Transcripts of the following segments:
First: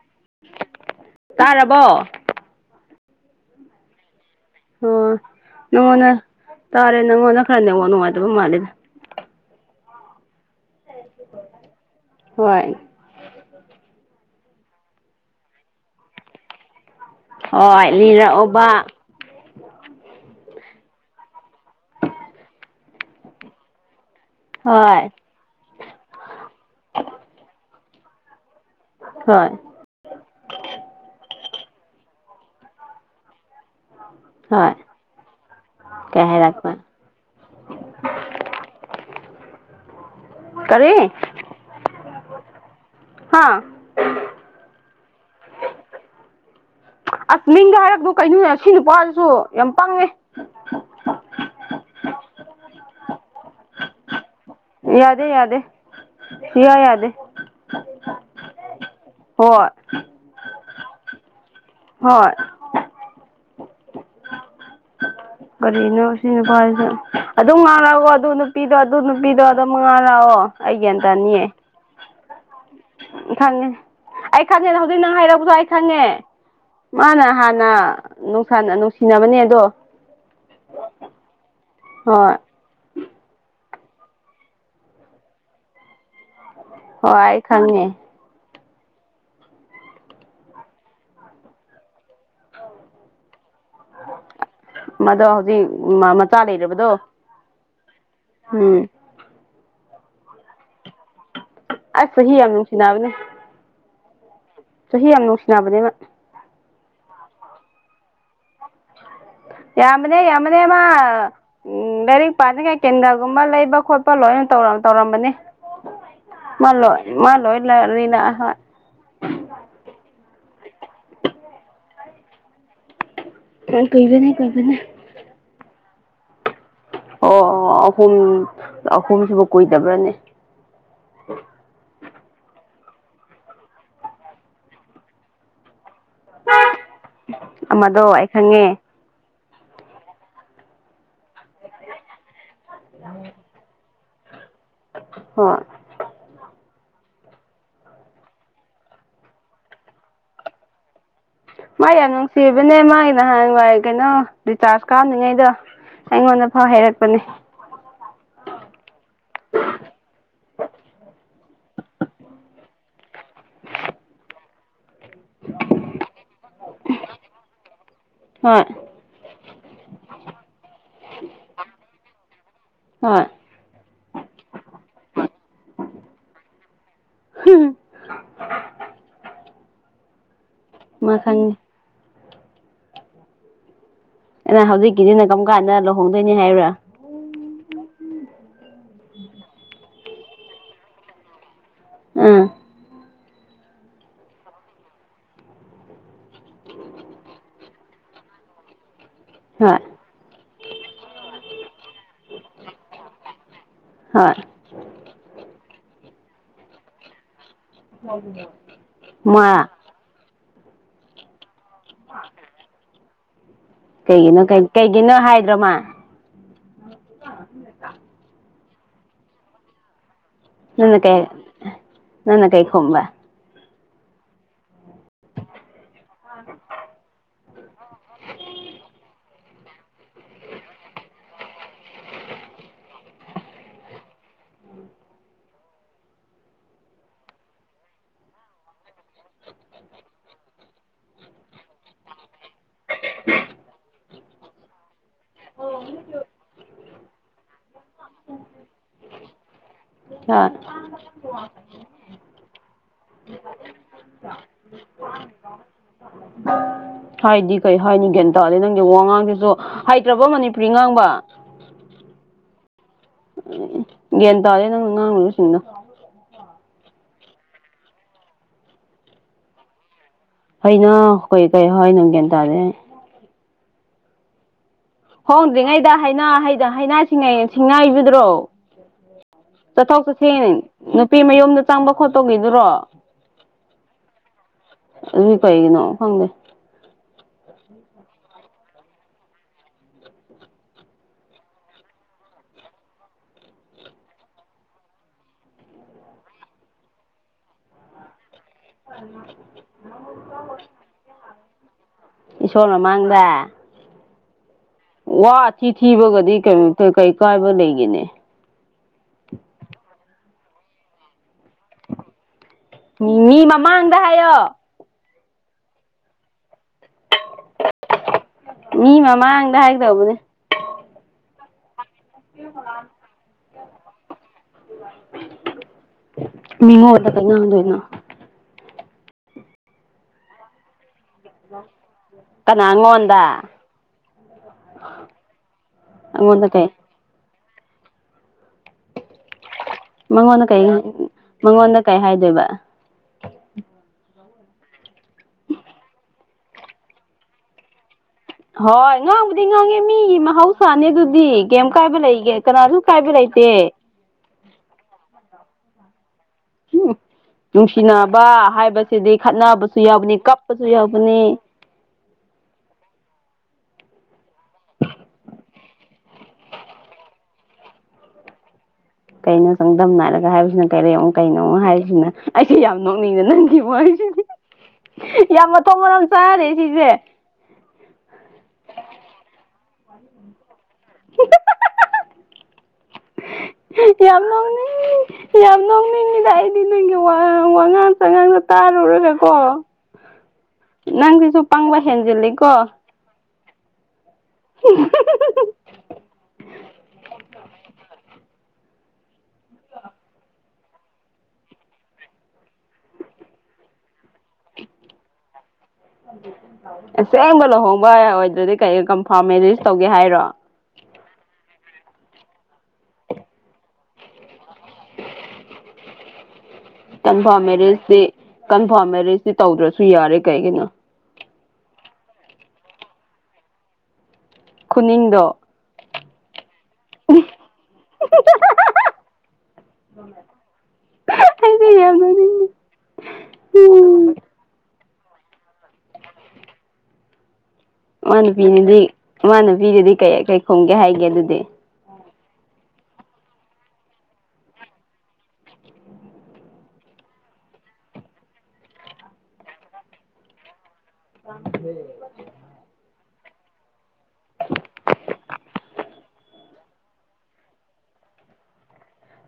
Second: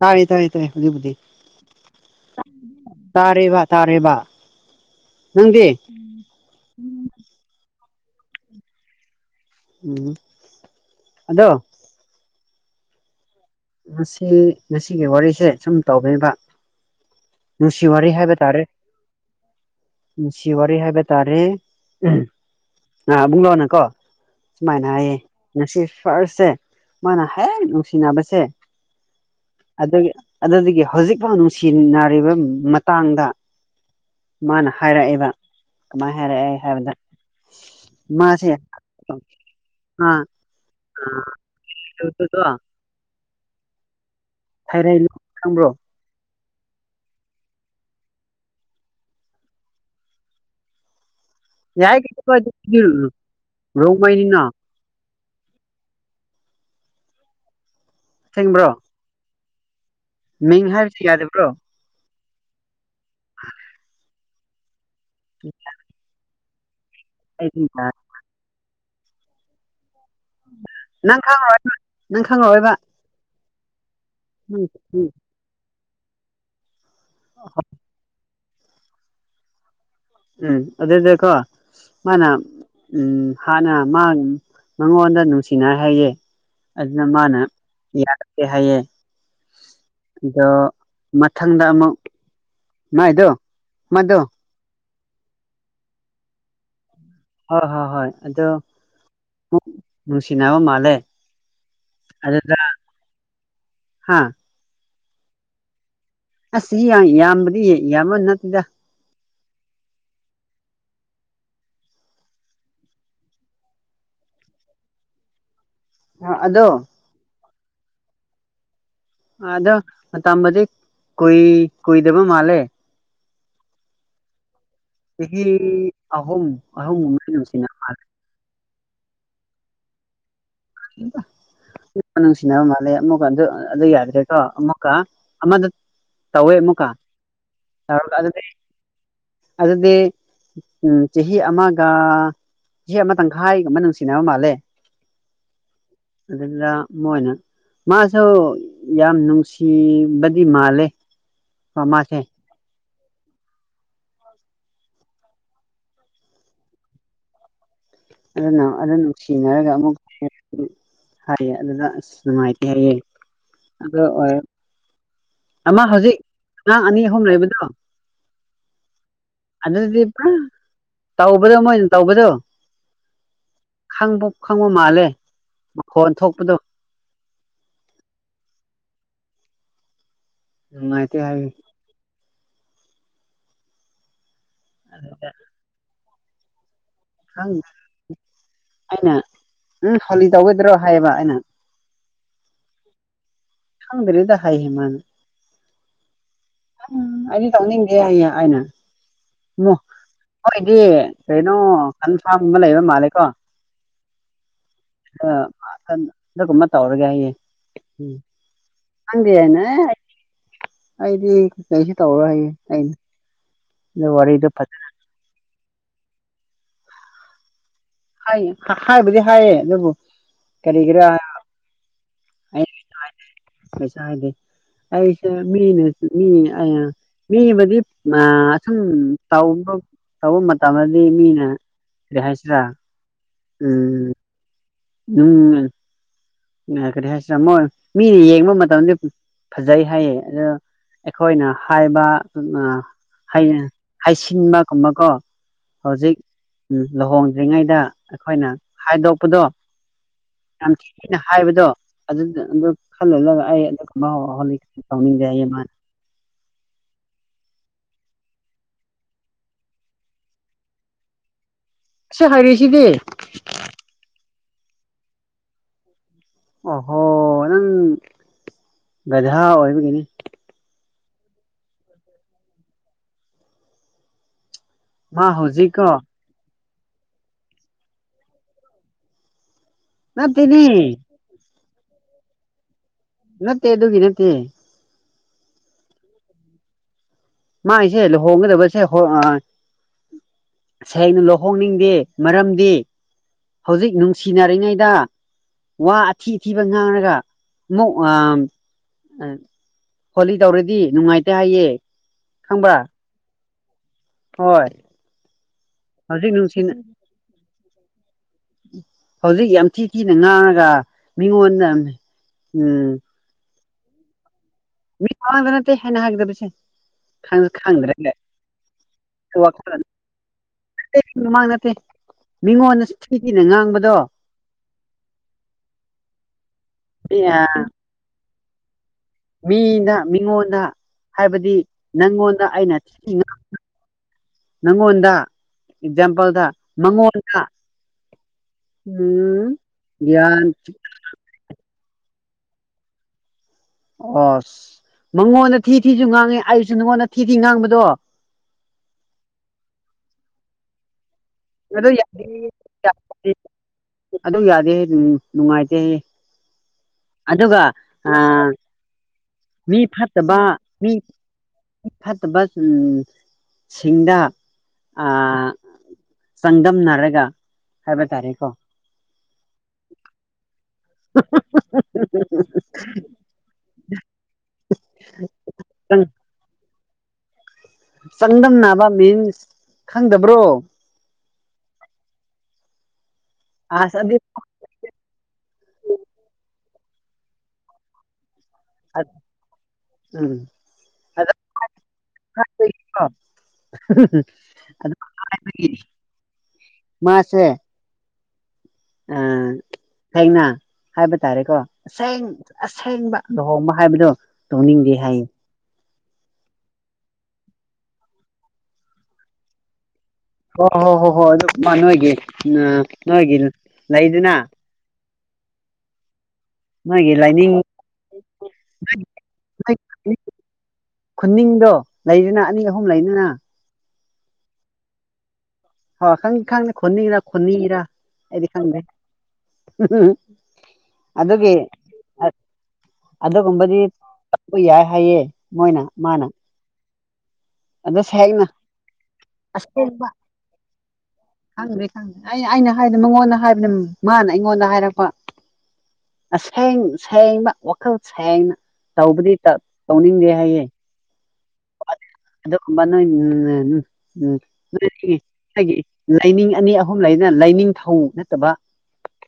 ꯇꯥꯥꯏ ꯇꯥꯏ ꯇꯥꯏ ꯑꯗꯨꯕꯨꯗꯤ ꯇꯥꯔꯕꯣ ꯇꯥꯔꯦꯕ ꯇꯥꯔꯦꯕ ꯑꯣ ꯅꯪꯗꯤ ꯅꯪꯉꯣꯟꯗ ꯇꯥꯔꯦ ꯅꯪꯉꯣꯟꯗ ꯈꯔ ꯅꯦꯠꯋꯥꯠ ꯅꯨꯡꯉꯥꯏꯇꯕ ꯃꯥꯜꯂꯦꯗ ꯎꯝ ꯑꯗꯣ ꯍꯣꯏ ꯉꯁꯤ ꯉꯁꯤꯒꯤ ꯋꯥꯔꯤꯁꯦ ꯁꯨꯝ ꯇꯧꯕꯅꯦꯕ ꯍꯣꯏ ꯅꯨꯡꯁꯤ ꯋꯥꯔꯤ ꯍꯥꯏꯕ ꯇꯥꯔꯦ ꯂꯤꯔꯛꯑꯣꯕ ꯅꯨꯜꯁꯤꯋꯥꯔꯤ ꯍꯥꯏꯕ ꯇꯥꯔꯦ ꯑꯥ ꯑꯕꯨꯡꯂꯣꯅ ꯀꯣ ꯁꯨꯃꯥꯏꯅ ꯍꯣꯏ ꯍꯥꯏꯌꯦ ꯉꯁꯤ ꯐꯥꯔꯁ ꯁꯦ ꯃꯥꯅ ꯍꯦꯛ ꯅꯨꯡꯁꯤꯅꯕꯁꯦ ꯍꯣꯏ ꯑꯗꯨ ꯑꯗꯨꯗꯒꯤ ꯍꯧꯖꯤꯛꯐꯥꯎ ꯅꯨꯡꯁꯤꯅꯔꯤꯕ ꯃꯇꯥꯡꯗ ꯃꯥꯅ ꯍꯣꯏ ꯍꯥꯏꯔꯛꯑꯦꯕ ꯀꯃꯥꯏꯅ ꯀꯩ ꯍꯥꯏꯔꯛꯑꯦ ꯍꯥꯏꯔꯛꯄ ꯍꯥꯏꯕꯗ ꯃꯥꯁꯦ ꯑꯥ ꯀꯔꯤ [unintelligible] ꯍꯥꯥ ꯊꯥꯏꯔꯦꯟ ꯈꯪꯕ꯭ꯔꯣ꯫ ꯑꯁ ꯃꯤꯡꯗꯣ ꯍꯥꯏꯔꯛꯀꯅꯨ ꯀꯩꯅꯣ ꯑꯁꯤ ꯅꯨꯄꯥꯖꯤꯁꯨ ꯌꯥꯝ ꯄꯪꯉꯦ꯫ ꯌꯥꯏ ꯀꯩꯁꯨ ꯀꯥꯏꯗꯦ [unintelligible] ꯔꯣꯡꯃꯩꯅꯤꯅ꯫ ꯌꯥꯗꯦ ꯌꯥꯗꯦ ꯁꯨꯌꯥ ꯌꯥꯗꯦ꯫ ꯑꯁꯦꯡꯕ꯭ꯔꯣ꯫ ꯍꯣꯏ ꯃꯤꯡ ꯍꯥꯏꯕꯁꯤ ꯌꯥꯗꯕ꯭ꯔꯣ꯫ ꯍꯣꯏ ꯀꯔꯤꯅꯣ ꯁꯤ ꯅꯨꯄꯥꯖꯤꯁꯨ ꯑꯗꯨꯝ ꯑꯩꯗꯤ ꯌꯥꯏ ꯉꯥꯡꯔꯛꯑꯣ ꯑꯗꯨ ꯅꯨꯄꯤꯗꯣ ꯑꯗꯨ ꯅꯨꯄꯤꯗꯣ꯫ ꯆꯃꯉꯥ ꯂꯥꯛꯑꯣ ꯑꯩꯒꯌ꯭ꯥꯟ ꯅꯪ ꯇꯥꯅꯤꯌꯦ꯫ ꯈꯪꯉꯣꯏ ꯅꯪ ꯈꯪꯉꯣꯏꯔꯕ ꯈꯪꯉꯦ ꯑꯩ ꯈꯪꯉꯦꯅ ꯍꯧꯖꯤꯛ ꯎꯝ ꯅꯪ ꯍꯥꯏꯔꯛꯕꯗꯣ ꯑꯩ ꯈꯪꯉꯦ꯫ ꯃꯥꯅ ꯍꯥꯟꯅ ꯅꯨꯡꯁꯟ ꯅꯨꯡꯁꯤꯅꯕꯅꯦ ꯑꯗꯣ꯫ ꯎꯝ ꯑꯗꯨꯗꯀꯣ ꯃꯥꯅ ꯍꯣꯏ ꯎꯝ ꯍꯥꯟꯅ ꯃꯥ ꯃꯉꯣꯟꯗ ꯅꯨꯡꯁꯤꯅꯩ ꯍꯥꯏꯌꯦ꯫ ꯑꯗꯨꯅ ꯍꯣꯏ ꯃꯥꯅ ꯑꯩ ꯈꯪꯉꯦ ꯌꯥꯔꯛꯇꯦ ꯍꯥꯏꯌꯦ꯫ ꯗꯣ ꯃꯊꯪꯗ ꯑꯃꯨꯛ ꯃꯥꯥꯏꯗꯣ ꯃꯥꯥꯗꯣ꯫ ꯃꯗꯣ ꯍꯧꯖꯤꯛ ꯃ ꯃꯆꯥ ꯂꯩꯔꯕꯗꯣ꯫ ꯍꯣ ꯍꯣ ꯍꯣꯏ ꯑꯗꯣ ꯎꯝ ꯃꯨ ꯅꯨꯡꯁꯤꯅꯕ ꯃꯥꯜꯂꯦ꯫ ꯑꯁ ꯆꯍꯤ ꯌꯥꯝ ꯅꯨꯡꯁꯤꯅꯕꯅꯤ ꯫ ꯍꯥꯥ ꯆꯍꯤ ꯌꯥꯝ ꯅꯨꯡꯁꯤꯅꯕꯅꯦꯕ꯫ ꯑꯁ ꯆꯍꯤ ꯌꯥ ꯌꯥꯝꯕꯗꯤ ꯌꯥꯝꯕ ꯅꯠꯇꯦꯗ꯫ ꯌꯥꯝꯕꯅꯦ ꯌꯥꯝꯕꯅꯦ ꯃꯥ꯫ ꯎꯝ ꯂꯥꯏꯔꯤꯛ ꯄꯥꯅꯤꯉꯥꯏ ꯀꯦꯟꯗꯜꯒꯨꯝꯕ ꯂꯩꯕ ꯈꯣꯠꯄ ꯂꯣꯏꯅ ꯇꯧꯔꯝ ꯇꯧꯔꯝꯃꯅꯤ꯫ ꯑꯗꯣ ꯃꯥꯜꯂꯣ ꯃꯥꯜꯂꯣꯏ ꯂꯩꯔꯤꯅꯥ ꯍꯣꯏ ꯫ ꯑꯥꯗ ꯃꯇꯝꯕꯗꯤ ꯀꯨꯏ ꯀꯨꯏꯗꯕ ꯃꯥꯜꯂꯦ꯫ ꯀꯟ ꯀꯨꯏꯕꯅꯦ ꯀꯨꯏꯕꯅꯦ꯫ ꯆꯍꯤ ꯑꯍꯨꯝ ꯑꯍꯨꯝꯒꯨꯃꯥꯏ ꯅꯨꯡꯁꯤꯅ ꯑꯣ ꯃꯥꯜꯂꯦ꯫ ꯑꯍꯨꯝ ꯑꯍꯨꯝꯁꯤꯕꯨ ꯀꯨꯏꯗꯕ꯭ꯔꯅꯦ꯫ [unintelligible] ꯅꯨꯡꯁꯤꯅꯕ ꯃꯥꯜꯂꯦ ꯑꯃꯨꯛꯀ ꯑꯗꯨ ꯑꯗꯨ ꯌꯥꯗ꯭ꯔꯦꯀꯣ ꯑꯃꯨꯛꯀ ꯑꯃꯗ꯫ ꯇꯧꯋꯦ ꯑꯃꯨꯛꯀ꯫ ꯑꯃꯗꯣ ꯇꯧꯔꯒ ꯑꯩ ꯑꯗꯨꯗꯤ ꯈꯪꯉꯦ꯫ ꯑꯗꯨꯗꯤ ꯎꯝ ꯆꯍꯤ ꯑꯃꯒ ꯆꯍꯤ ꯑꯃ ꯇꯪꯈꯥꯏꯒꯨꯝꯕ ꯅꯨꯡꯁꯤꯅꯕ ꯃꯥꯜꯂꯦ꯫ ꯍꯣ ꯑꯗꯨꯗ ꯃꯣꯏꯅ꯫ ꯃꯥꯁꯨ ꯌꯥꯝ ꯅꯨꯡꯁꯤꯕꯗꯤ ꯃꯥꯜꯂꯦ꯫ ꯃꯥ ꯌꯥꯝ ꯃꯥꯁꯦ ꯅꯨꯡꯁꯤꯕꯅꯦ ꯃꯥꯏ ꯅꯍꯥꯟꯋꯥ ꯀꯩꯅꯣ ꯔꯤꯆꯥꯔꯖ ꯀꯥꯞꯅꯉꯩꯗꯣ꯫ ꯑꯩꯉꯣꯟꯗ ꯐꯥꯎ ꯍꯩꯔꯛꯄꯅꯦ꯫ ꯑꯗꯨꯅ ꯑꯗꯨ ꯅꯨꯡꯁꯤꯅꯔꯒ ꯑꯃꯨꯛ ꯍꯥꯏꯌꯦ ꯑꯗꯨꯗ ꯑꯁ ꯅꯨꯡꯉꯥꯏꯇꯦ ꯍꯥꯏꯌꯦ ꯑꯗꯣ ꯑꯣꯏꯔ ꯑꯃ ꯍꯧꯖꯤꯛ ꯑꯉꯥꯡ ꯑꯅꯤ ꯑꯍꯨꯝ ꯂꯩꯕꯗꯣ ꯍꯣꯏ ꯑꯗꯨꯗꯤ ꯄꯨꯔꯥ ꯇꯧꯕꯗꯣ ꯃꯣꯏꯅ ꯇꯧꯕꯗꯣ ꯍꯣꯏ ꯈꯪꯕ ꯈꯪꯕ ꯃꯥꯜꯂꯦ ꯃꯈꯣꯟ ꯊꯣꯛꯄꯗꯣ ꯅꯨꯡꯉꯥꯏꯇꯦ ꯃꯥ ꯍꯥꯏꯕꯅꯤ ꯈꯪꯉꯤ ꯑꯩꯅ ꯍꯧꯖꯤꯛꯀꯤꯖꯤꯅ ꯀꯝ ꯀꯥꯟꯗ ꯂꯨꯍꯣꯡꯗꯣꯏꯅꯤ ꯍꯥꯏꯌꯨꯔꯥ ꯈꯪꯗ ꯑꯩꯅ ꯎꯝ ꯍꯣꯂꯤ ꯇꯧꯔꯣꯏꯗ꯭ꯔꯣ ꯍꯥꯏꯌꯦꯕ ꯑꯩꯅ ꯑ ꯈꯪꯗꯔꯤꯗ ꯍꯥꯏꯍꯦ ꯃꯥꯅ ꯑꯩꯗꯤ ꯇꯧꯅꯤꯡꯗꯦ ꯍꯥꯏꯌꯦ ꯑꯩꯅ ꯅꯣ ꯍꯣꯏ ꯍꯣꯏꯗꯤ ꯀꯩꯅꯣ ꯀꯟꯐꯥꯝꯒꯨꯝꯕ ꯂꯩꯕ ꯃꯥꯜꯂꯦꯀꯣ ꯍꯣꯏ ꯑ [unintelligible] ꯑꯗꯨꯒꯨꯝꯕ ꯇꯧꯔꯒꯦ ꯍꯥꯏꯌꯦ ꯎꯝ ꯈꯪꯗꯦ ꯃꯥ ꯅꯦ ꯑꯩꯗꯤ ꯀꯩꯁꯨ ꯇꯧꯔꯣꯏ ꯍꯥꯏꯌꯦ ꯑꯩꯅ ꯑꯗꯨ ꯀꯩꯒꯤꯅꯣ ꯋꯥꯔꯤꯗꯣ ꯀꯩ ꯐꯖ ꯀꯩꯒꯤꯅꯣ ꯍꯥꯏꯗ꯭ꯔꯣ ꯃꯥ [inaudible] ꯍꯥꯏ ꯍ ꯍꯥꯏꯕꯨꯗꯤ ꯍꯥꯏꯌꯦ ꯑꯗꯨꯕꯨ ꯅꯪꯅ ꯀꯔꯤꯒꯤꯔꯥ ꯀꯩ ꯅꯪꯅ ꯀꯩ ꯈꯨꯝꯕ ꯄꯩꯁꯥ ꯍꯥꯏꯗꯤ ꯑꯩꯁꯦ ꯃꯤꯅꯁꯨ ꯃꯤꯅ ꯑꯌꯥ ꯃꯤꯕꯗꯤ ꯃꯥ ꯑꯁꯨꯝ ꯇꯧꯕ ꯇꯧꯕ ꯃꯇꯝꯗꯗꯤ ꯃꯤꯅ ꯀꯩ ꯍꯥꯏꯁꯤꯔ ꯎꯝ ꯅꯪꯅꯦ ꯑ ꯀꯔꯤ ꯍꯥꯏꯁꯤꯔ ꯃꯣꯏ ꯃꯤꯅ ꯌꯦꯡꯕ ꯃꯇꯝꯗꯤ ꯐꯖꯩ ꯍꯥꯏꯌꯦ ꯑꯗꯣ ꯑꯩꯈꯣꯏꯅ ꯍꯥꯏꯕ ꯑ ꯍꯩꯅ ꯍꯩꯁꯤꯟꯕ ꯒꯨꯝꯕ ꯀꯣ ꯍꯧꯖꯤꯛ ꯂ ꯂꯨꯍꯣꯡꯗ꯭ꯔꯤꯉꯩꯗ ꯑꯩꯈꯣꯏꯅ ꯍꯥꯏꯗꯣꯛꯄꯗꯣ ꯍꯣꯏ [unintelligible] ꯑꯩꯅ ꯍꯥꯏꯕꯗꯣ ꯑꯗꯨꯗ ꯑꯗꯨ ꯈꯜꯂꯨꯂꯒ ꯑꯩ ꯑꯗꯨꯒꯨꯝꯕ ꯍꯧꯅꯤꯛ ꯇꯧꯅꯤꯡꯗꯦ ꯍꯥꯏꯌꯦ ꯃꯥꯅ [inaudible] ꯍꯥꯏꯗꯤ ꯀꯩ ꯍꯥꯏꯅꯤ ꯒ꯭ꯌꯥꯟ ꯇꯥꯗꯦ ꯅꯪꯒꯤ ꯋꯥꯉꯥꯡꯗꯨꯁꯨ ꯍꯩꯇ꯭ꯔꯕꯣ ꯃꯅꯤꯄꯨꯔꯤ ꯉꯥꯡꯕ ꯁꯤ ꯍꯩꯔꯤꯁꯤꯗꯤ ꯒ꯭ꯌꯥꯟ ꯇꯥꯗꯦ ꯅꯪꯅ ꯉꯥꯡꯉꯤꯁꯤꯡꯗꯣ ꯑꯣꯍꯣ ꯅꯪ ꯒꯙꯥ ꯑꯣꯏꯕꯒꯤꯅꯤ ꯍꯩꯅꯣ ꯀꯩ ꯀꯩ ꯍꯥꯏꯅꯣ ꯒꯌꯥꯟ ꯇꯥꯗꯦ ꯑꯩ ꯃꯥ ꯍꯧꯖꯤꯛꯀꯣ ꯍꯣꯡꯗ꯭ꯔꯤꯉꯩꯗ ꯍꯥꯏꯅꯥ ꯍꯩꯗ ꯍꯥꯏꯅꯥ ꯁꯤꯡꯉꯩ ꯁꯤꯡꯅꯥꯏꯕꯗ꯭ꯔꯣ ꯆꯠꯊꯣꯛ ꯆꯠꯁꯤꯟ ꯅꯠꯇꯦꯅꯦ ꯅꯨꯄꯤ ꯃꯌꯨꯝꯗ ꯆꯪꯕ ꯈꯣꯠꯄꯒꯤꯗꯨꯔꯣ ꯅꯠꯇꯦ ꯑꯗꯨꯒꯤ ꯅꯠꯇꯦ ꯑꯗꯨꯗꯤ ꯀꯩꯒꯤꯅꯣ ꯈꯪꯗꯦ ꯃꯥꯏꯁꯦ ꯂꯨꯍꯣꯡꯒꯗꯕꯁꯦ ꯍꯣ ꯑ ꯁꯦꯡꯅ ꯂꯨꯍꯣꯡꯅꯤꯡꯗꯦ ꯃꯔꯝꯗꯤ ꯍꯧꯖꯤꯛ ꯅꯨꯡꯁꯤꯅꯔꯤꯉꯩꯗ ꯋꯥ ꯑꯊꯤ ꯑꯊꯤꯕ ꯉꯥꯡꯔꯒ ꯑꯃꯨꯛ ꯑꯥ ꯑ ꯍꯣꯂꯤ ꯇꯧꯔꯗꯤ ꯅꯨꯡꯉꯥꯏꯇꯦ ꯍꯥꯏꯌꯦ ꯏꯁꯣꯔ ꯈꯪꯕ꯭ꯔꯥ ꯃꯃꯥꯡꯗ ꯍꯣꯏ ꯋꯥ ꯑꯊꯤ ꯍꯧꯖꯤꯛ ꯑꯊꯤꯕꯒꯗꯤ ꯅꯨꯡꯁꯤꯅ ꯀꯦꯝꯇ ꯀꯩ ꯀꯥꯏꯕ ꯂꯩꯒꯦꯅꯦ ꯍꯧꯖꯤꯛ ꯌꯥꯝ ꯊꯤ ꯊꯤꯅ ꯉꯥꯡꯔꯒ ꯃꯤꯉꯣꯟꯗ ꯎꯝ ꯃꯤ ꯃꯃꯥꯡꯗ ꯍꯥꯏꯌꯣ ꯃꯤ ꯃꯡꯗ ꯅꯠꯇꯦ ꯑꯩꯅꯥ ꯍꯥꯏꯒꯗꯕꯁꯦ ꯈꯪ ꯈꯪꯗ꯭ꯔꯦꯅꯦ ꯃꯤ ꯃꯃꯥꯡꯗ [unintelligible] ꯍꯥꯏꯒꯗꯧꯕꯅꯦ ꯃꯃꯥꯡ ꯅꯠꯇꯦ ꯃꯤꯉꯣꯟꯗ ꯊꯤ ꯊꯤꯅ ꯉꯥꯡꯕ ꯗꯣ ꯃꯤꯉꯣꯗ ꯀꯩ ꯉꯥꯡꯗꯣꯏꯅꯣ ꯃꯤꯅ ꯃꯤꯉꯣꯟꯗ ꯍꯥꯏꯕꯗꯤ ꯅꯪꯉꯣꯟꯗ ꯀꯅꯥ ꯑꯩꯅ ꯑꯩꯉꯣꯟꯗ ꯊꯤꯅ ꯅꯪꯉꯣꯟꯗ ꯑꯦꯛꯖꯥꯝꯄꯜꯗ ꯑꯩꯉꯣꯟꯗ ꯀꯩ ꯅꯉꯣꯟꯗ ꯃꯉꯣꯟꯗ ꯀꯔꯤ ꯃꯉꯣꯟꯗ ꯀꯩ ꯍꯥꯏꯗꯣꯏꯕ ꯑꯁ ꯃꯉꯣꯟꯗ ꯊꯤ ꯊꯤꯁꯨ ꯉꯥꯡꯉꯤ ꯑꯩꯁꯨ ꯅꯉꯣꯟꯗ ꯊꯤ ꯊꯤ ꯉꯥꯡꯕꯗꯣ ꯍꯣꯏ ꯉꯥꯡꯕꯨꯗꯤ ꯉꯥꯡꯉꯦ ꯃꯤꯒꯤ ꯃꯍꯧꯁꯥꯅꯦ ꯑꯗꯨꯗꯤ ꯀꯌꯥꯝ ꯑꯗꯨ ꯀꯥꯏꯕ ꯌꯥꯗꯦ ꯂꯩꯒꯦ ꯀꯅꯥꯁꯨ ꯀꯥꯏꯕ ꯂꯩꯇꯦ ꯑꯗꯨ ꯌꯥꯗꯦ ꯍꯥꯏꯗꯤ ꯅꯨꯡꯉꯥꯏꯇꯦ ꯍꯥꯏꯌꯦ ꯅꯨꯡꯁꯤꯅꯕ ꯑꯥ ꯍꯥꯏꯕꯁꯤꯗꯤ ꯃꯤ ꯈꯠꯅꯕꯁꯨ ꯌꯥꯎꯕꯅꯤ ꯐꯠꯇꯕ ꯀꯞꯄꯁꯨ ꯌꯥꯎꯕꯅꯤ ꯃꯤ ꯐꯠꯇꯕ ꯁꯤꯡ ꯁꯤꯡꯗ ꯑꯥ ꯆꯥꯡꯗꯝꯅꯔꯒ ꯍꯥꯏꯕ ꯇꯥꯔꯦꯀꯣ ꯀꯩꯅꯣ ꯆꯥꯡꯗꯝꯅꯔꯒꯥ ꯍꯥꯏꯕꯁꯤꯅ ꯀꯔꯤ ꯑꯃꯨꯛ ꯀꯩꯅꯣ ꯍꯥꯏꯕꯁꯤꯅ ꯑꯩꯁ ꯑꯩꯗꯤ ꯌꯥꯝ ꯅꯣꯛꯅꯤꯡꯉꯤꯗ ꯅꯪꯒꯤ ꯋꯔꯤꯁꯦ ꯌꯥꯝ ꯃꯊꯣꯡ ꯃꯔꯝ ꯆꯥꯗꯦ ꯁꯤꯁꯦ ꯆꯥꯡ ꯗꯝ ꯅꯕ ꯃꯤꯟꯁ ꯈꯪꯗꯕ꯭ꯔꯣ ꯑꯁꯗꯤ ꯌꯥꯝ ꯅꯣꯛ ꯅꯤꯡ ꯌꯥꯝ ꯅꯣꯛꯅꯤꯡꯉꯤꯗ ꯑꯩꯗꯤ ꯅꯪꯒꯤ ꯋꯥꯉ ꯋꯥꯉꯥꯡ ꯁꯥꯉꯥꯡꯗ ꯇꯥꯔꯨꯔꯒ ꯀꯣ ꯎꯝ ꯅꯪꯁꯤꯁꯨ ꯄꯪꯕ ꯍꯦꯟꯖꯤꯜꯂꯤꯀꯣ ꯑꯗꯨꯒꯤꯀꯣ ꯃꯥꯁꯦ ꯑ ꯍꯥꯏꯅ ꯍꯥꯏꯕ ꯇꯥꯔꯦꯀꯣ ꯑꯁꯦꯡ ꯑꯁꯦꯡꯕ ꯂꯨꯍꯣꯡꯕ ꯍꯥꯏꯕꯗꯣ ꯇꯧꯅꯤꯡꯗꯦ ꯍꯥꯏꯌꯦ ꯑꯁꯦꯡꯕ ꯂꯨꯍꯣꯡꯕ ꯑꯣꯏꯗ꯭ꯔꯗꯤ ꯀꯩ ꯀꯝꯐꯔꯃ ꯃꯦꯔꯤꯌꯦꯖ ꯇꯧꯒꯦ ꯍꯥꯏꯔꯣ ꯑꯣ ꯍꯣ ꯍꯣ ꯍꯣꯏ ꯑꯗꯨ ꯑ ꯅꯣꯏꯒꯤ ꯎ ꯅꯣꯏꯒꯤ ꯂꯩꯗꯅ ꯅꯣꯏꯒꯤ ꯀꯟꯐꯥꯔꯝ ꯂꯥꯏꯅꯤꯡ ꯃꯦꯔꯤꯌꯖꯇꯤ ꯀꯟꯐꯥꯔꯝ ꯃꯦꯔꯤꯌꯖꯇꯤ ꯇꯧꯗ꯭ꯔꯁꯨ ꯌꯥꯔꯦ ꯀꯩꯒꯤꯅꯣ ꯈꯨꯟꯅꯤꯡꯗꯣ ꯂꯩꯗꯅ ꯑꯅꯤ ꯑꯍꯨꯝ ꯂꯩꯗꯅ ꯈꯨꯅꯤꯡꯗꯣ ꯍ ꯈꯪ ꯈꯪꯗꯦ ꯈꯨꯅꯤꯡꯔ ꯈꯨꯅꯤꯔ ꯑꯩꯗꯤ ꯈꯪꯗꯦ ꯑꯗꯨꯒꯤ ꯑꯩꯗꯤ ꯌꯥꯝ ꯅꯣꯛꯅꯤꯡꯉꯦ ꯑꯗꯨꯒꯨꯝꯕꯗꯤ ꯎꯝ ꯇꯧꯕ ꯌꯥꯏ ꯍꯥꯏꯌꯦ ꯃꯣꯏꯅ ꯃꯥꯅ ꯑꯗ ꯑꯃ ꯁꯦꯡꯅ ꯅꯨꯄꯤꯗꯨꯗꯤ ꯑꯃ ꯅꯨꯄꯤꯗꯨꯗꯤ ꯀꯩ ꯀꯩ ꯈꯨꯝꯒꯦ ꯍꯥꯏꯒꯦ ꯑꯗꯨꯗꯤ ꯈꯪꯗꯦ ꯈꯪꯗꯦ ꯑꯩ ꯑꯩꯅ ꯍꯥꯏꯕꯗ ꯃꯉꯣꯟꯗ ꯍꯥꯏꯕꯗ ꯃꯥꯅ ꯑꯩꯉꯣꯟꯗ ꯍꯥꯏꯔꯛꯄ ꯑꯥꯁꯦꯡ ꯁꯦꯡꯅ ꯋꯥꯈꯜ ꯁꯦꯡꯅꯥ ꯇꯧꯕꯗꯤ ꯇꯠ ꯇꯧꯅꯤꯡꯗꯦ ꯍꯥꯏꯌꯦ [inaudible] ꯑꯗꯨꯒꯨꯝꯕꯥ ꯅꯣꯏ [unintelligible] ꯎꯝ ꯅꯣꯏꯒꯤ ꯑꯩꯒꯤ ꯂꯥꯏꯅꯤꯡ ꯑꯅꯤ ꯑꯍꯨꯝ ꯂꯩꯗꯅ ꯂꯥꯏꯅꯤꯡꯊꯧ ꯅꯠꯇꯕ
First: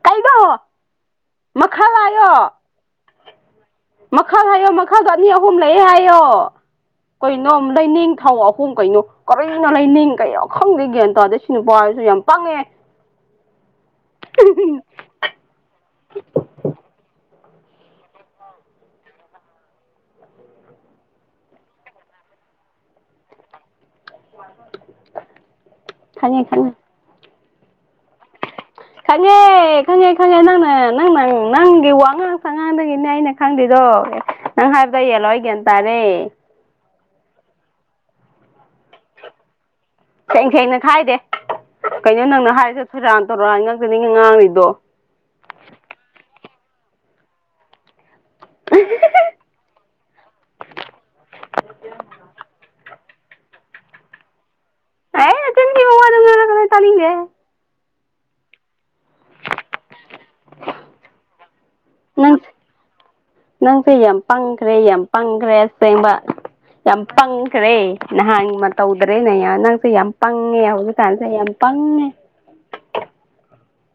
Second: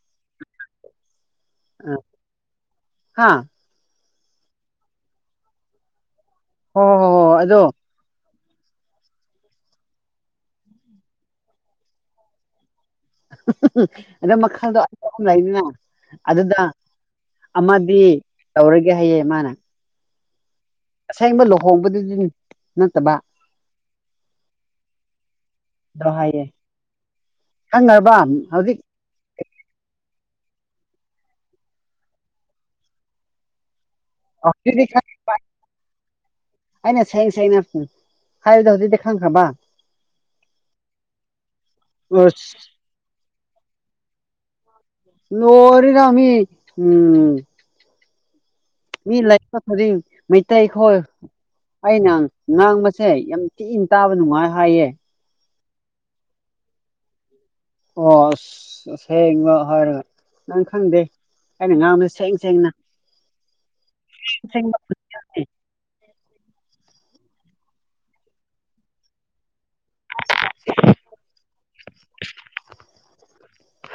ꯀꯩꯅꯣ ꯃꯈꯜ ꯍꯥꯏꯌꯣ ꯍꯥ ꯃꯈꯜ ꯍꯥꯏꯌꯣ ꯝꯈꯜ ꯑꯅꯤ ꯑꯍꯨꯝ ꯂꯩ ꯍꯥꯏꯌꯣ ꯍꯣꯏ ꯍꯣꯏ ꯍꯣꯏ ꯍꯣꯏ ꯀꯩꯅꯣ ꯑꯗꯣ ꯂꯩꯅꯤꯡꯊꯧ ꯑꯍꯨꯝ ꯀꯩꯅꯣ ꯀꯔꯤꯅꯣ ꯂꯩꯅꯤꯡ ꯀꯩꯅꯣ ꯈꯪꯗꯦ ꯒ꯭ꯌꯥꯟ ꯇꯥꯗꯦ ꯁꯤ ꯅꯨꯄꯥ ꯁꯤꯁꯨ ꯌꯥꯝ ꯄꯪꯉꯦ ꯑꯗꯣ ꯃꯈꯜ ꯗꯣ ꯑꯅꯤ ꯑꯍꯨꯝ ꯂꯩꯗꯅꯥ ꯑꯗꯨꯗ ꯑꯃꯗꯤ ꯇꯧꯔꯒꯦ ꯍꯥꯏꯌꯦ ꯃꯥꯅ ꯑꯁꯦꯡꯕ ꯂꯨꯍꯣꯡꯕꯗꯨꯗꯤ ꯅꯠꯇꯕ ꯗꯣ ꯈꯪꯉꯦ ꯍꯥꯏꯌꯦ ꯈꯪꯉꯦ ꯈꯪꯉꯥꯕꯔꯥ ꯍꯧꯖꯤꯛ ꯈꯪꯉꯦ ꯈꯪꯉꯦ ꯈꯪꯉꯦ ꯅꯪꯅ ꯅꯪ ꯅꯪ ꯅꯪꯒꯤ ꯋꯥꯉꯥꯡ ꯁꯉꯥꯡꯗꯒꯤꯅꯦ ꯑꯩꯅ ꯈꯪꯗ꯭ꯦꯗꯣ ꯑꯗꯤ ꯈ [inaudible] ꯑꯩꯅ ꯁꯦꯡ ꯁꯩꯅ ꯍꯥꯏꯕꯗ ꯍꯧꯖꯤꯛꯇꯤ ꯈꯪꯈ꯭ꯔꯕ ꯁꯦꯡ ꯁꯦꯡꯅ ꯍꯥꯏꯗꯦ ꯀꯩꯅꯣ ꯑꯁ ꯅꯪꯅ ꯍꯥꯏꯔꯤꯁ ꯁꯣꯏꯔꯥꯟ ꯇꯧꯔꯅꯤ ꯉꯪꯛꯇꯅꯤ ꯉꯥꯡꯏꯗꯣ [inaudible] ꯎꯝ ꯃꯤ ꯂꯩ [inaudible] ꯃꯩꯇꯩꯈꯣꯏ ꯑꯩꯅ ꯉꯥꯡꯕꯁꯦ ꯌꯥꯝ ꯇꯤꯅ ꯇꯥꯕ ꯅꯨꯡꯉꯥꯏ ꯍꯥꯏꯌꯦ ꯑꯦ ꯆꯤꯟ ꯊꯤꯕꯥ ꯋ꯭ꯗꯣ ꯉꯥꯡꯒꯅꯣ ꯇꯥꯅꯤꯡꯗꯦ ꯑꯣ ꯑꯁ ꯑꯁꯦꯡꯕ ꯍꯥꯏꯔꯒ ꯅꯪ ꯈꯪꯗꯦ ꯑꯩꯅꯥ ꯉꯥꯡꯕ ꯅꯪ ꯅꯪꯁꯦ ꯌꯥꯝ ꯄꯪꯈ꯭ꯔꯦ ꯁꯦꯡꯕ ꯄꯪꯈ꯭ꯔꯦ ꯑꯁꯦꯡꯕ ꯌꯥꯝ ꯄꯪꯈ꯭ꯔꯦ ꯅꯍꯥꯟ ꯃꯇ ꯇꯧꯗ꯭ꯔꯦꯅꯦ ꯅ ꯁꯤ ꯌꯥꯝ ꯄꯪꯉꯦ ꯍꯧꯖꯤꯛꯀꯥꯟꯁꯦ ꯌꯥꯝ ꯄꯪꯉꯦ [inaudible]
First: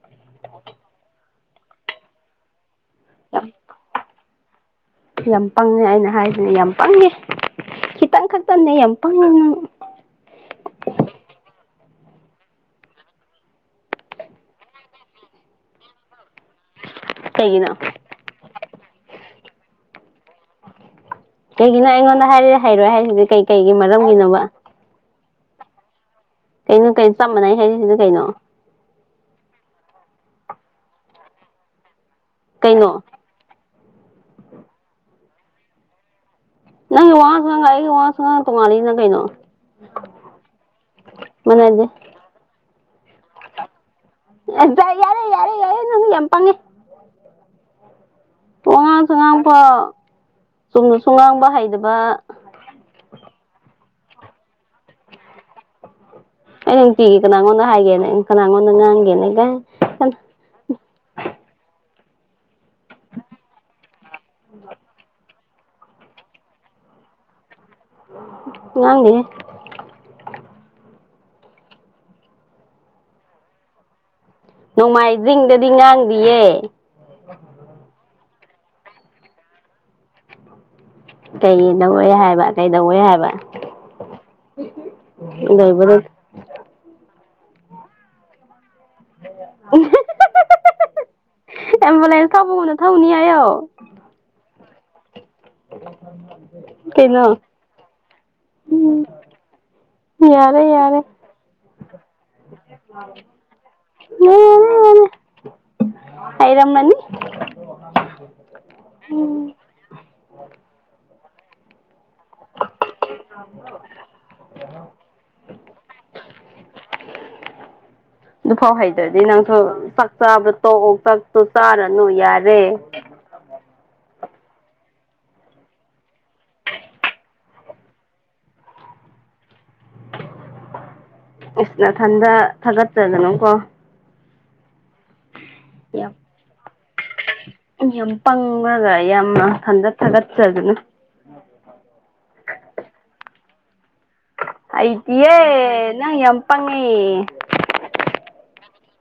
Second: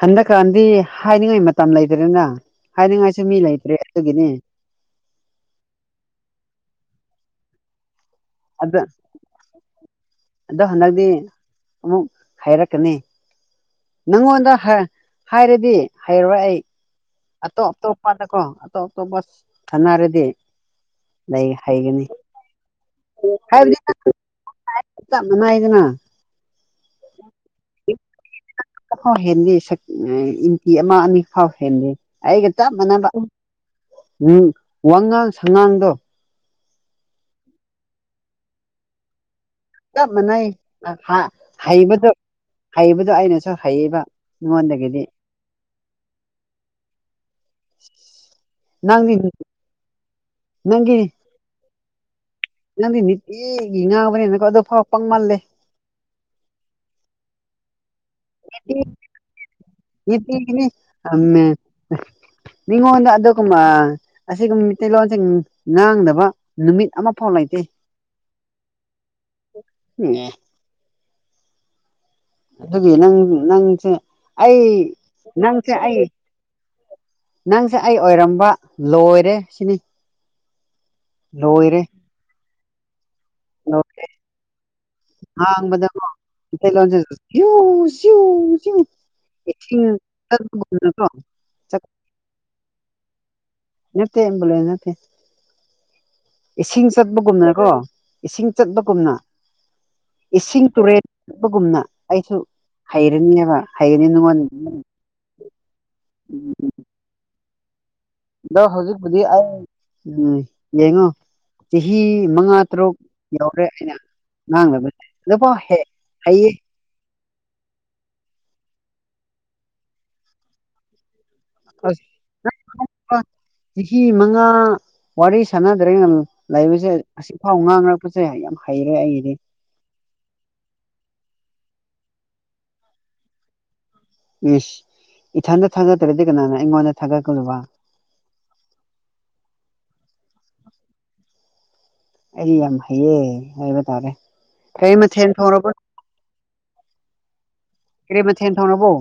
ꯍꯟꯗꯛꯀꯥꯟꯗꯤ ꯍꯥꯏꯅꯤꯡꯉꯥꯏ ꯃꯇꯝ ꯂꯩꯇ꯭ꯔꯅ ꯍꯥꯏꯅꯤꯡꯉꯥꯏꯁꯨ ꯃꯤ ꯌꯥꯝ ꯂꯩꯇ꯭ꯔꯦ ꯑꯗꯨꯒꯤꯅꯤ ꯌꯥꯝ ꯄꯪꯉꯦ ꯑꯩꯅ ꯍꯥꯏꯁꯤꯅꯦ ꯌꯥꯝ ꯄꯪꯉꯦ ꯈꯤꯇꯪ ꯈꯛꯇꯅꯦ ꯑꯗ ꯌꯥꯝ ꯄꯪꯉꯦ ꯑꯗꯣ ꯍꯟꯗꯛꯇꯤ ꯑꯃꯨꯛ ꯍꯥꯏꯔꯛꯀꯅꯤ ꯅꯪꯉꯣꯟꯗ ꯍꯥꯏꯔꯗꯤ ꯍꯩꯔꯔꯣꯏ ꯑꯩ ꯀꯩꯒꯤꯅꯣ ꯑꯇꯣꯞ ꯑꯇꯣꯞꯄꯗꯀꯣ ꯑꯇꯣꯞ ꯑꯇꯣꯞꯄ ꯊꯅꯔꯗꯤ ꯂꯩ ꯀꯩꯒꯤꯅꯣ ꯍꯥꯏꯒꯅꯤ ꯑꯩꯉꯣꯟꯗ ꯍꯥꯏꯔꯦ ꯍꯩꯔꯣꯏ ꯍꯥꯏꯔꯤꯁꯤꯗꯤ ꯀꯩ ꯀꯩꯒꯤ ꯃꯔꯝꯒꯤꯅꯣꯕ [inaudible] [unintelligible] ꯀꯩꯅꯣ ꯀꯩꯅꯣ ꯆꯞ ꯃꯅꯩ ꯍꯥꯏꯔꯤꯁꯤꯅ ꯀꯩꯅꯣ ꯐꯥꯎ ꯍꯦꯟꯗꯦ ꯏꯟꯆꯤꯥ ꯑꯃ ꯑꯅꯤ ꯐꯥꯎ ꯍꯦꯟꯂꯤ ꯑꯩꯒ ꯆꯞ ꯀꯩꯅꯣ ꯃꯥꯟꯅꯕ ꯎꯝ ꯋꯥꯉꯥꯡ ꯁꯉꯥꯡꯗꯣ ꯅꯪꯒꯤ ꯋꯥꯉꯥꯡ ꯁꯥꯉꯥꯡꯒꯥ ꯑꯩ ꯋꯥꯉꯥꯡ ꯁꯥꯉꯥꯡ ꯇꯣꯡꯉꯥꯂꯤꯅ ꯀꯩꯅꯣ ꯆꯞ ꯃꯥꯟꯅꯩ ꯃꯥꯟꯅꯗꯦ ꯍꯩꯕꯗꯨ ꯍꯩꯕꯗꯨ ꯑꯩꯅꯁꯨ ꯍꯩꯕ ꯗ ꯌꯥꯔꯦ ꯌꯥꯔꯦ ꯌꯥꯔꯦ ꯅꯪ ꯌꯝ ꯄꯪꯉꯦ [inaudible] ꯋꯥꯉꯥꯡ ꯁꯥꯉꯥꯡꯁꯨ ꯅꯪꯒꯤ ꯆꯨꯝꯅꯁꯨ ꯉꯥꯡꯕ ꯍꯩꯗꯕ ꯅꯪꯗꯤ ꯅꯤꯇꯤꯒꯤ ꯉꯥꯡꯕꯅꯦꯅꯀꯣ ꯑꯗꯣꯐ ꯄꯪꯃꯜꯂꯦ ꯑꯩ ꯅꯨꯡꯇꯤꯒꯤ ꯀꯅꯥꯉꯣꯟꯗ ꯍꯥꯏꯒꯦꯅꯦ ꯀꯅꯥꯉꯣꯟꯗ ꯉꯥꯡꯒꯦꯅꯦꯒ ꯅꯨꯡꯇꯤ ꯒꯤꯅꯤ ꯃꯤꯉꯣꯟꯗ ꯑꯗꯨꯒꯨꯝꯕ ꯑꯁꯤꯒꯨꯝꯕ ꯃꯤꯇꯩꯩꯇꯩꯂꯣꯟꯁꯤꯡ ꯉꯥꯡꯗꯕ ꯅꯨꯃꯤꯠ ꯑꯃꯐꯥꯎ ꯂꯩꯇꯦ ꯉꯥꯡꯗꯦ [inaudible] ꯑꯗꯨꯒꯤ ꯅꯪ ꯅꯪꯁꯦ ꯑꯩ ꯅꯣꯡꯃꯥꯏꯖꯤꯡꯗꯗꯤ ꯅꯪꯁꯦ ꯑꯩ ꯉꯥꯡꯗꯤꯌꯦ ꯅꯪꯁꯦ ꯑꯩ ꯑꯣꯏꯔꯝꯕ ꯂꯣꯏꯔꯦ ꯁꯤꯅꯤ ꯀꯩ ꯂꯣꯏꯔꯦ ꯍꯥꯏꯕ ꯀꯩꯗꯧꯏ ꯍꯥꯏꯕ ꯑꯣꯀꯦ [inaudible] ꯂꯣꯏꯕꯗ ꯉꯥꯡꯕꯗꯥꯀꯣꯃꯩꯇꯩ ꯂꯣꯟꯁꯦ ꯆꯤꯎ ꯆꯤꯌꯨ ꯅꯀꯣ [inaudible] ꯑꯦꯝꯕꯤꯂꯦꯟꯁ ꯊꯧꯕ ꯒꯨꯝꯅ ꯊꯧꯅꯤ ꯍꯥꯏꯌꯨ ꯅꯠꯇ ꯑꯦꯝꯕꯨꯂꯦꯟꯁ ꯅꯠꯇꯦ [inaudible] ꯏꯁꯤꯡ ꯀꯩꯅꯣ ꯆꯠꯄꯒꯨꯝꯅꯀꫭ ꯏꯁꯤꯡ ꯎꯝ ꯆꯠꯄꯒꯨꯝꯅ ꯌꯥꯔꯦ ꯌꯥꯔꯦ ꯏꯁꯤꯡ ꯌꯥꯔꯦ ꯇꯨꯔꯦꯟꯕꯒꯨꯝꯅ ꯑꯩꯁꯨ ꯍꯩꯔꯅꯤꯕ ꯍꯩꯔꯅꯤ ꯅꯉꯣꯟ ꯍꯩꯔꯝꯃꯟ ꯦ [inaudible] ꯑꯗꯣ ꯍꯧꯖꯤꯛꯄꯨꯗꯤ ꯑꯩ ꯎ ꯌꯦꯡꯉꯣ ꯆꯍꯤ ꯃꯉꯥ ꯇꯔꯨꯛ [unintelligible] ꯑꯩꯅ ꯉꯥꯡꯅꯕꯅꯦ ꯑꯗꯨꯐꯥꯎ ꯍꯩꯇ꯭ꯔꯗꯤ ꯅꯪꯁꯨ ꯆꯥꯛ ꯆꯥꯕꯗ ꯇꯣꯛꯑꯣ ꯆꯥꯛ ꯁꯨꯆꯥꯔꯅꯨ ꯑꯁ ꯌꯥꯔꯦ ꯆꯍꯤ ꯃꯉꯥ ꯋꯥꯔꯤ ꯁꯥꯟꯅꯗ꯭ꯔꯦ ꯂꯩꯕꯁꯦ ꯉꯁꯤꯐꯥꯎ ꯉꯥꯡꯅꯔꯛꯄꯁꯦ ꯌꯥꯝ ꯍꯩꯔꯦ ꯑꯩꯗꯤ ꯏꯁ ꯅꯊꯟꯗ ꯊꯥꯒꯠꯆꯗꯅꯨꯀꯣ ꯏꯖ ꯏꯊꯟꯇ ꯌꯥꯝ ꯊꯥꯒꯠꯇꯔꯥꯗꯤ ꯀꯅꯥꯅ ꯑꯩꯉꯣꯟꯗ ꯊꯥꯒꯠꯀꯗꯨꯕ ꯌꯥꯝ ꯄꯪꯉꯒ ꯌꯥꯝꯅ ꯈꯟꯖꯠ ꯊꯒꯠꯆꯖꯅꯨ ꯑꯩ ꯌꯥꯝ ꯍꯩꯌꯦ ꯍꯥꯏꯕ ꯇꯥꯔꯦ ꯀꯔꯤ ꯃꯊꯦꯜ ꯍꯩꯇꯤꯍꯦ ꯊꯣꯡꯔꯕꯣ ꯅꯪ ꯌꯥꯝ ꯄꯪꯉꯦ ꯀꯔꯦ ꯃꯊꯦꯟ ꯊꫭꯡꯉꯕꯣ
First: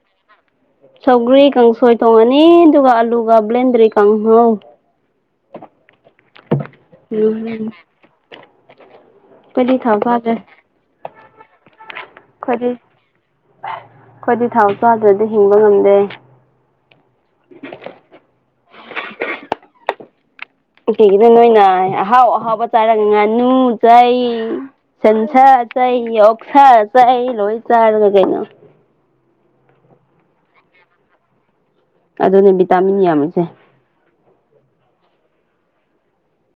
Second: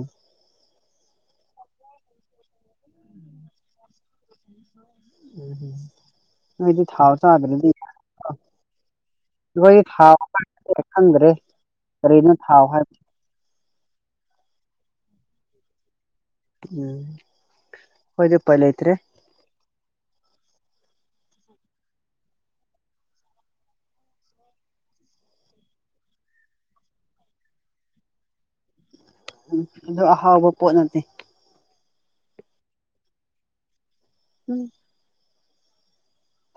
ꯁꯧꯒ꯭ꯔꯤ ꯀꯡꯁꯣꯏ ꯊꯣꯡꯉꯅꯤ ꯑꯗꯨꯒ ꯑꯂꯨꯒ ꯕ꯭ꯂꯦꯟꯗ꯭ꯔꯤ ꯀꯥꯡꯍꯧ ꯎꯝꯝ ꯅꫭꯏꯗꯤ ꯊꯥꯎ ꯎꯝ ꯆꯗꯔꯗꯤ ꯑꯩꯈꯣꯏꯗꯤ ꯑꯩꯈꯣꯏ ꯊꯥꯎ ꯆꯥꯗ꯭ꯔꯦ ꯄꯥꯛ ꯈꯪꯗ꯭ꯔꯦ ꯀꯔꯤꯅ ꯊꯥꯎ ꯑꯩꯈꯣꯏꯗꯤ ꯍꯥꯏꯕ ꯑꯩꯈꯣꯏꯗꯤ ꯊꯥꯎ ꯆꯗ꯭ꯔꯗꯤ ꯍꯤꯡꯕ ꯉꯝꯗꯦ ꯎꯝ ꯈꫭꯏꯗꯤ ꯎꯄꯥꯏꯂꯩꯇꯔꯦ ꯀꯩꯒꯤꯅ ꯅꯣꯏꯅ ꯑꯍꯥꯎ ꯑꯍꯥꯎꯕ ꯆꯥꯔꯒ ꯉꯥꯅꯨ ꯆꯥꯏ ꯁꯟꯁꯥ ꯆꯥꯏ ꯑꯣꯛꯁꯥ ꯆꯥꯏ ꯂꯣꯏ ꯆꯥꯔꯒ ꯀꯩꯅꯣ ꯎꯝ ꯑꯗꫭ ꯑꯍꯥꯎꯕ ꯄꯣꯠ ꯅꯠꯇꯦ ꯑꯗꯨꯅꯦ ꯚꯤꯇꯥꯃꯤꯟ ꯌꯥꯝꯃꯤꯁꯦ [inaudible]